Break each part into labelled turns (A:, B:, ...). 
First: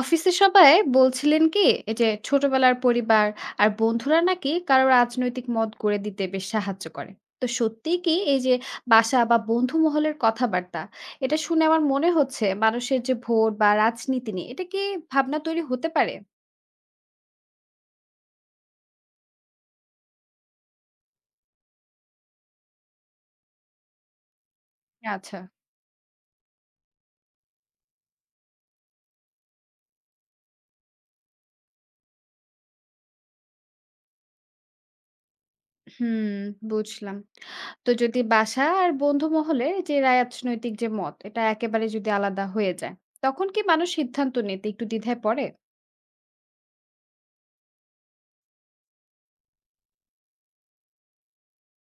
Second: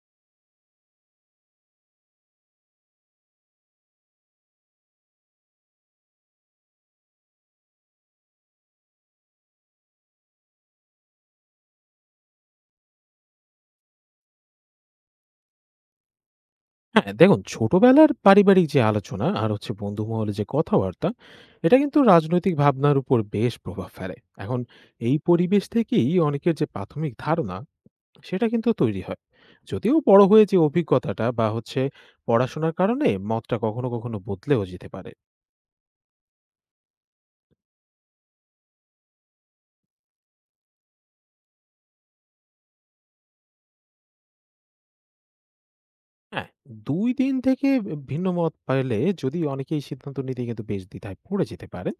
A: অফিসে সবাই বলছিলেন কি এই যে ছোটবেলার পরিবার আর বন্ধুরা নাকি কারো রাজনৈতিক মত গড়ে দিতে বেশ সাহায্য করে? তো সত্যি কি এই যে বাসা বা বন্ধু মহলের কথাবার্তা এটা শুনে আমার মনে হচ্ছে মানুষের যে ভোট বা রাজনীতি নিয়ে এটা কি ভাবনা তৈরি হতে পারে?
B: হ্যাঁ, দেখুন ছোটবেলার পারিবারিক যে আলোচনা আর বন্ধু মহলে যে কথাবার্তা এটা কিন্তু রাজনৈতিক ভাবনার উপর বেশ প্রভাব ফেলে। এখন এই
A: আচ্ছা।
B: পরিবেশ থেকেই অনেকের যে প্রাথমিক ধারণা সেটা কিন্তু তৈরি হয়, যদিও বড় হয়ে যে অভিজ্ঞতাটা বা পড়াশোনার কারণে মতটা কখনো কখনো বদলেও যেতে পারে।
A: হুম, বুঝলাম। তো যদি বাসা আর বন্ধু মহলে যে রাজনৈতিক যে মত এটা একেবারে যদি আলাদা হয়ে যায়, তখন কি মানুষ সিদ্ধান্ত নিতে একটু দ্বিধায় পড়ে?
B: হ্যাঁ, ২ দিন থেকে বি ভিন্ন মত পেলে যদি অনেকেই সিদ্ধান্ত নিতে কিন্তু বেশ দ্বিধায় পড়ে যেতে পারেন।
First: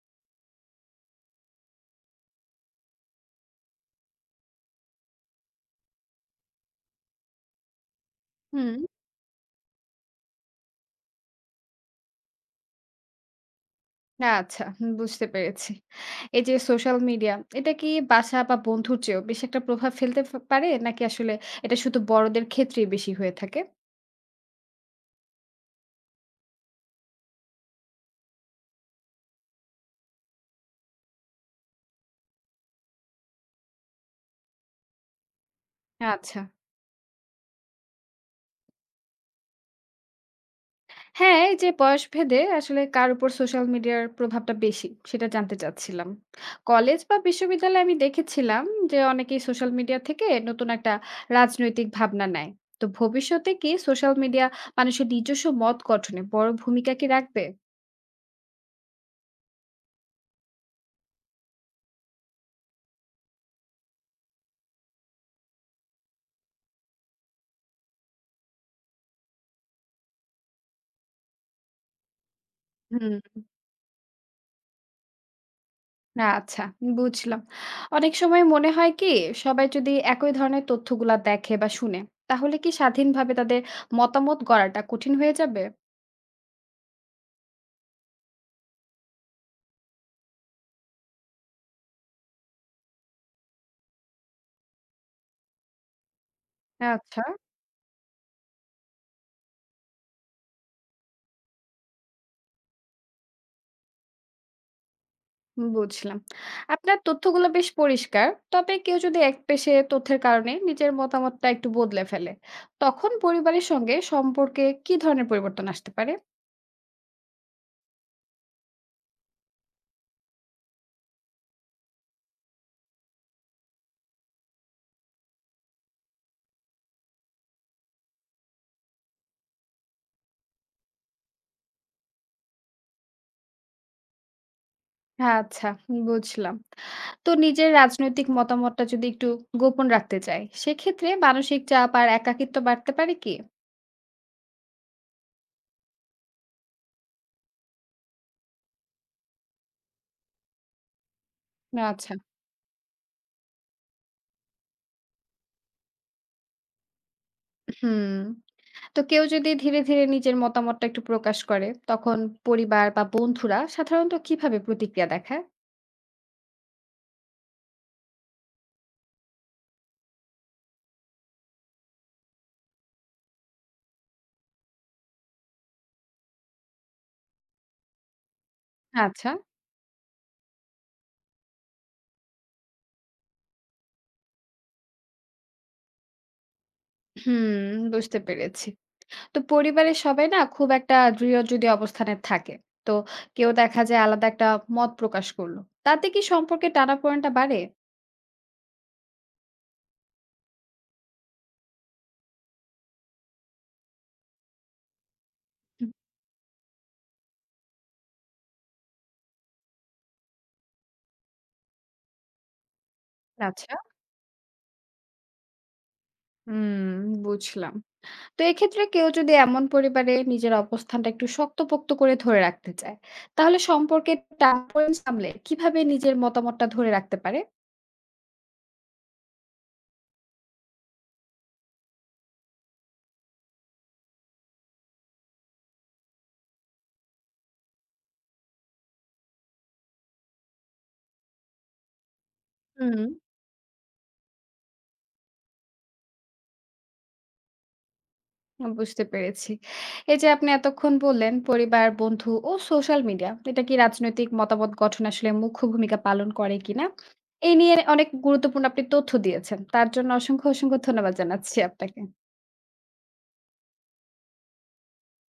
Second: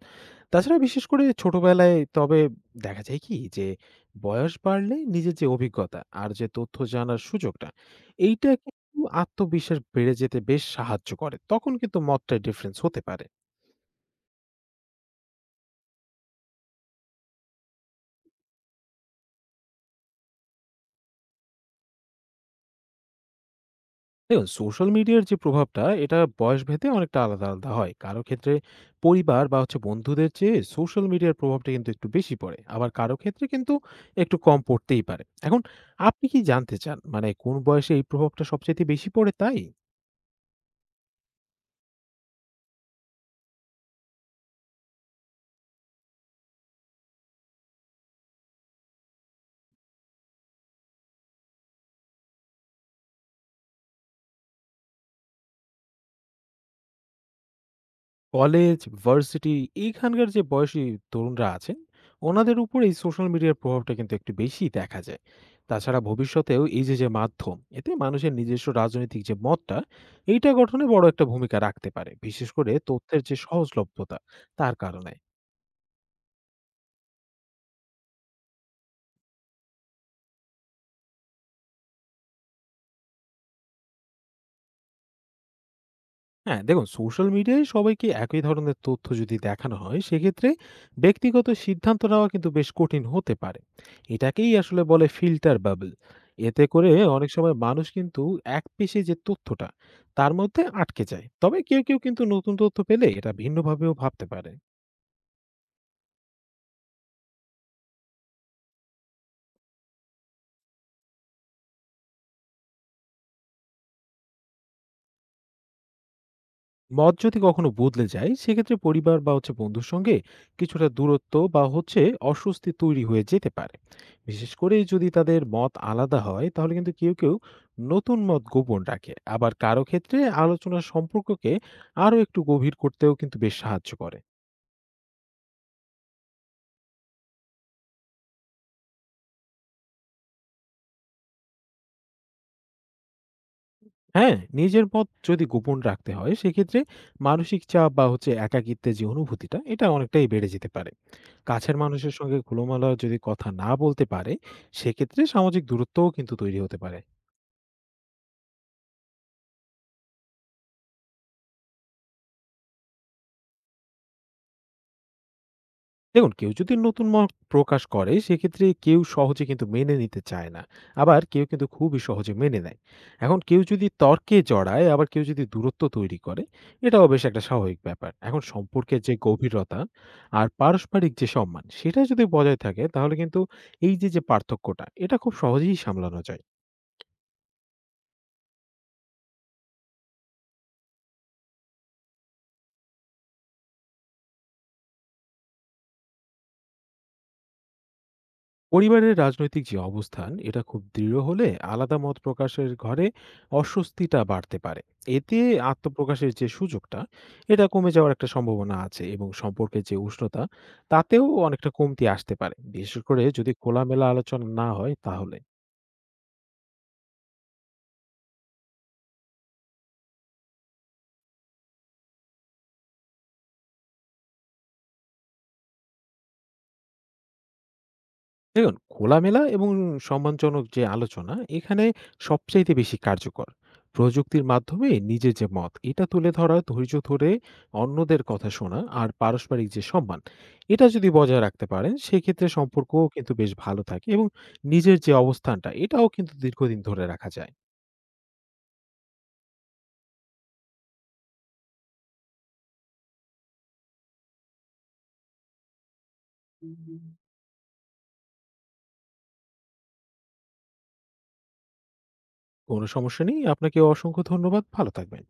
B: তাছাড়া বিশেষ করে ছোটবেলায় তবে দেখা যায় কি যে বয়স বাড়লে নিজের যে অভিজ্ঞতা আর যে তথ্য জানার সুযোগটা এইটা
A: হুম।
B: কিন্তু আত্মবিশ্বাস বেড়ে যেতে বেশ সাহায্য করে। তখন কিন্তু মতটায় ডিফারেন্স হতে পারে।
A: না আচ্ছা, হুম, বুঝতে পেরেছি। এই যে সোশ্যাল মিডিয়া, এটা কি বাসা বা বন্ধুর চেয়েও বেশি একটা প্রভাব ফেলতে পারে? নাকি আসলে এটা শুধু বড়দের ক্ষেত্রেই বেশি হয়ে থাকে?
B: দেখুন সোশ্যাল মিডিয়ার যে প্রভাবটা এটা বয়সভেদে অনেকটা আলাদা আলাদা হয়। কারো ক্ষেত্রে পরিবার বা বন্ধুদের চেয়ে সোশ্যাল মিডিয়ার প্রভাবটা কিন্তু একটু বেশি পড়ে, আবার কারো ক্ষেত্রে কিন্তু একটু কম পড়তেই পারে। এখন আপনি কি
A: আচ্ছা।
B: জানতে চান মানে কোন বয়সে এই প্রভাবটা সবচেয়ে বেশি পড়ে তাই?
A: হ্যাঁ, এই যে বয়সভেদে আসলে কার উপর সোশ্যাল মিডিয়ার প্রভাবটা বেশি, সেটা জানতে চাচ্ছিলাম। কলেজ বা বিশ্ববিদ্যালয়ে আমি দেখেছিলাম যে অনেকেই সোশ্যাল মিডিয়া থেকে নতুন একটা রাজনৈতিক ভাবনা নেয়। তো ভবিষ্যতে কি সোশ্যাল মিডিয়া মানুষের নিজস্ব মত গঠনে বড় ভূমিকা কি রাখবে?
B: কলেজ, ভার্সিটি এইখানকার যে বয়সী তরুণরা আছেন ওনাদের উপর এই সোশ্যাল মিডিয়ার প্রভাবটা কিন্তু একটু বেশি দেখা যায়। তাছাড়া ভবিষ্যতেও যে মাধ্যম এতে মানুষের নিজস্ব রাজনৈতিক যে মতটা এইটা গঠনে বড় একটা ভূমিকা রাখতে পারে। বিশেষ করে তথ্যের যে
A: হুম।
B: সহজলভ্যতা তার কারণে।
A: না আচ্ছা, বুঝলাম। অনেক সময় মনে হয় কি, সবাই যদি একই ধরনের তথ্যগুলা দেখে বা শুনে, তাহলে কি স্বাধীনভাবে তাদের মতামত গড়াটা কঠিন হয়ে যাবে?
B: হ্যাঁ দেখুন সোশ্যাল মিডিয়ায় সবাইকে একই ধরনের তথ্য যদি দেখানো হয় সেক্ষেত্রে ব্যক্তিগত সিদ্ধান্ত নেওয়া কিন্তু বেশ কঠিন হতে পারে। এটাকেই আসলে বলে ফিল্টার বাবল। এতে করে
A: আচ্ছা,
B: অনেক সময় মানুষ কিন্তু এক পেশে যে তথ্যটা তার মধ্যে আটকে যায়, তবে কেউ কেউ কিন্তু নতুন তথ্য পেলে এটা ভিন্নভাবেও ভাবতে পারে।
A: বুঝলাম। আপনার তথ্যগুলো বেশ পরিষ্কার। তবে কেউ যদি একপেশে তথ্যের কারণে নিজের মতামতটা একটু বদলে ফেলে, তখন পরিবারের সঙ্গে সম্পর্কে কি ধরনের পরিবর্তন আসতে পারে?
B: মত যদি কখনো বদলে যায় সেক্ষেত্রে পরিবার বা বন্ধুর সঙ্গে কিছুটা দূরত্ব বা অস্বস্তি তৈরি হয়ে যেতে পারে। বিশেষ করে যদি তাদের মত আলাদা হয় তাহলে কিন্তু কেউ কেউ নতুন মত গোপন রাখে, আবার কারো ক্ষেত্রে আলোচনার সম্পর্ককে আরো একটু গভীর করতেও কিন্তু বেশ সাহায্য করে।
A: আচ্ছা, বুঝলাম। তো নিজের রাজনৈতিক মতামতটা যদি একটু গোপন রাখতে চায়, সেক্ষেত্রে মানসিক চাপ আর একাকিত্ব বাড়তে পারে কি?
B: হ্যাঁ, নিজের মত যদি গোপন রাখতে হয় সেক্ষেত্রে মানসিক চাপ বা একাকিত্বের যে অনুভূতিটা এটা অনেকটাই বেড়ে যেতে পারে। কাছের
A: আচ্ছা।
B: মানুষের সঙ্গে খোলামেলা যদি কথা না বলতে পারে, সেক্ষেত্রে সামাজিক দূরত্বও কিন্তু তৈরি হতে পারে।
A: হুম। তো কেউ যদি ধীরে ধীরে নিজের মতামতটা একটু প্রকাশ করে, তখন পরিবার বা বন্ধুরা সাধারণত কিভাবে প্রতিক্রিয়া দেখায়?
B: দেখুন, কেউ যদি নতুন মত প্রকাশ করে, সেক্ষেত্রে কেউ সহজে কিন্তু মেনে নিতে চায় না। আবার কেউ কিন্তু খুবই সহজে মেনে নেয়। এখন কেউ যদি তর্কে জড়ায়, আবার কেউ যদি দূরত্ব তৈরি করে, এটাও বেশ একটা স্বাভাবিক ব্যাপার। এখন সম্পর্কের যে
A: আচ্ছা।
B: গভীরতা আর পারস্পরিক যে সম্মান, সেটা যদি বজায় থাকে, তাহলে কিন্তু যে পার্থক্যটা, এটা খুব সহজেই সামলানো যায়।
A: হুম, বুঝতে পেরেছি। তো পরিবারের সবাই না খুব একটা দৃঢ় যদি অবস্থানে থাকে, তো কেউ দেখা যায় আলাদা একটা মত প্রকাশ করলো। তাতে কি সম্পর্কে টানাপোড়েনটা বাড়ে?
B: পরিবারের রাজনৈতিক যে অবস্থান এটা খুব দৃঢ় হলে আলাদা মত প্রকাশের ঘরে অস্বস্তিটা বাড়তে পারে। এতে
A: হুম,
B: আত্মপ্রকাশের যে সুযোগটা এটা কমে যাওয়ার একটা সম্ভাবনা আছে, এবং সম্পর্কের যে উষ্ণতা তাতেও অনেকটা কমতি আসতে পারে, বিশেষ করে যদি
A: আচ্ছা।
B: খোলামেলা আলোচনা না হয় তাহলে।
A: হুম, বুঝলাম। তো এক্ষেত্রে কেউ যদি এমন পরিবারে নিজের অবস্থানটা একটু শক্তপোক্ত করে ধরে রাখতে চায়, তাহলে সম্পর্কের টানাপোড়েন সামলে কিভাবে নিজের মতামতটা ধরে রাখতে পারে?
B: দেখুন, খোলামেলা এবং সম্মানজনক যে আলোচনা এখানে সবচাইতে বেশি কার্যকর। প্রযুক্তির মাধ্যমে নিজের যে মত এটা তুলে ধরা, ধৈর্য ধরে অন্যদের কথা শোনা আর পারস্পরিক যে সম্মান এটা যদি বজায় রাখতে পারেন সেক্ষেত্রে
A: হুম।
B: সম্পর্কও কিন্তু বেশ ভালো থাকে, এবং নিজের যে অবস্থানটা এটাও কিন্তু দীর্ঘদিন ধরে রাখা যায়।
A: বুঝতে পেরেছি। এই যে আপনি এতক্ষণ বললেন পরিবার, বন্ধু ও সোশ্যাল মিডিয়া, এটা কি রাজনৈতিক মতামত গঠন আসলে মুখ্য ভূমিকা পালন করে কিনা? এই নিয়ে অনেক গুরুত্বপূর্ণ আপনি তথ্য দিয়েছেন। তার জন্য অসংখ্য ধন্যবাদ জানাচ্ছি আপনাকে।
B: কোনো সমস্যা নেই। আপনাকে অসংখ্য ধন্যবাদ। ভালো থাকবেন।